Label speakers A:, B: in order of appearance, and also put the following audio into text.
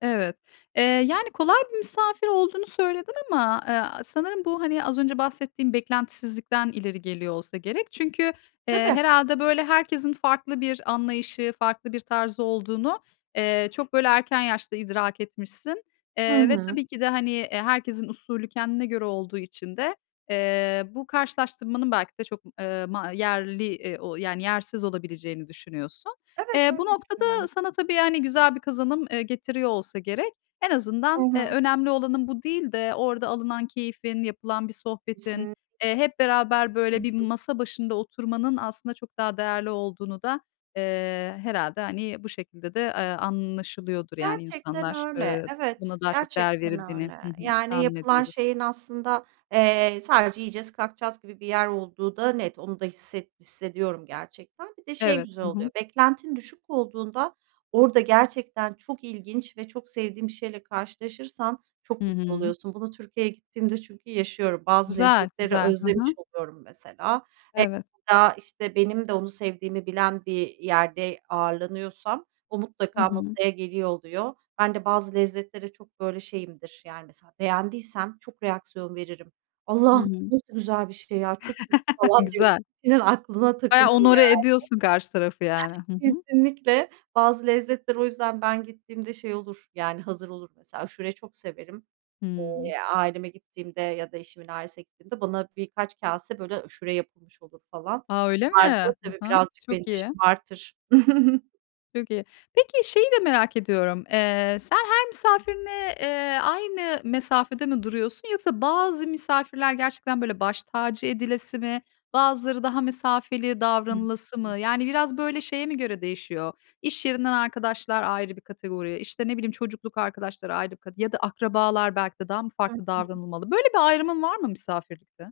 A: Evet. Eee, yani, kolay bir misafir olduğunu söyledin ama, eee, a sanırım bu hani az önce bahsettiğin beklentisizlikten ileri geliyor olsa gerek. Çünkü, eee,
B: Tabii.
A: herhâlde, böyle, herkesin farklı bir anlayışı, farklı bir tarzı olduğunu, eee, çok böyle erken yaşta idrak etmişsin.
B: Hı
A: Eee, ve
B: hı.
A: tabii ki de, hani, e, herkesin usulü kendine göre olduğu için de, eee, bu karşılaştırmanın belki de çok m eee, ma yerli, iii, o yani yersiz olabileceğini düşünüyorsun.
B: Evet,
A: Eee, bu
B: öyle
A: noktada
B: düşünüyorum.
A: sana tabii, hani, güzel bir kazanım, eee, getiriyor olsa gerek. En
B: Hı
A: azından, eee,
B: hı.
A: önemli olanın bu değil de orada alınan keyfin, yapılan bir sohbetin,
B: Kesinlik
A: eee, hep beraber,
B: Hı
A: böyle, bir
B: hı.
A: masa başında oturmanın aslında çok daha değerli olduğunu da, eee, herhâlde hani bu şekilde de, eee, anlaşılıyordur, yani,
B: Gerçekten
A: insanlar.
B: öyle,
A: Eee,
B: evet,
A: buna daha çok değer
B: gerçekten
A: verildiğini
B: öyle.
A: Hı hı,
B: Yani
A: tahmin
B: yapılan
A: ediyordur.
B: şeyin aslında, eee, sadece, "Yiyeceğiz, kalkacağız." gibi bir yer olduğu da net onu da hisset hissediyorum gerçekten. Bir de şey
A: Evet.
B: güzel
A: Hı
B: oluyor
A: hı.
B: beklentin düşük olduğunda orada gerçekten çok ilginç ve çok sevdiğin bir şeyle karşılaşırsan
A: Hı
B: çok mutlu
A: hı.
B: oluyorsun. Bunu Türkiye'ye gittiğimde çünkü yaşıyorum bazı
A: Güzel,
B: lezzetleri
A: güzel. Hı
B: özlemiş
A: hı.
B: oluyorum mesela.
A: Evet.
B: [unintelligible] İşte, benim de onu sevdiğimi bilen bir yerde ağırlanıyorsam o
A: Hı
B: mutlaka
A: hı.
B: masaya geliyor oluyor. Ben de bazı lezzetlere çok, böyle, şeyimdir, yani, mesela beğendiysem çok reaksiyon veririm.
A: Hı
B: "Allah'ım
A: hı.
B: nasıl güzel bir şey ya! Çok iyi." falan diye
A: Güzel.
B: [unintelligible] Aklına
A: Bayağı
B: takılır
A: honorer
B: yani.
A: ediyorsun karşı tarafı yani. Hı hı.
B: Kesinlikle. Bazı lezzetler o yüzden ben gittiğimde şey olur, yani, hazır olur. Mesela aşureyi çok severim.
A: Hımm.
B: Eee, aileme gittiğimde ya da eşimin ailesine gittiğimde bana birkaç kâse, böyle, aşure yapılmış olur falan.
A: A, öyle
B: Bunlar da,
A: mi?
B: tabii,
A: Hı hı.
B: birazcık beni
A: Çok
B: de
A: iyi.
B: şımartır.
A: Çok iyi. Peki şeyi de merak ediyorum: Eee, sen her misafirine, eee, aynı mesafede mi duruyorsun yoksa bazı misafirler gerçekten, böyle, baş tacı edilesi mi? Bazıları daha mesafeli davranılası
B: [unintelligible]
A: mı? Yani biraz, böyle, şeye mi göre değişiyor? İş yerinden arkadaşlar ayrı bir kategori, işte, ne bileyim, çocukluk arkadaşları ayrı bir kate ya da akrabalar belki de daha mı
B: Hı
A: farklı
B: hı.
A: davranılmalı? Böyle bir ayrımın var mı misafirlikte?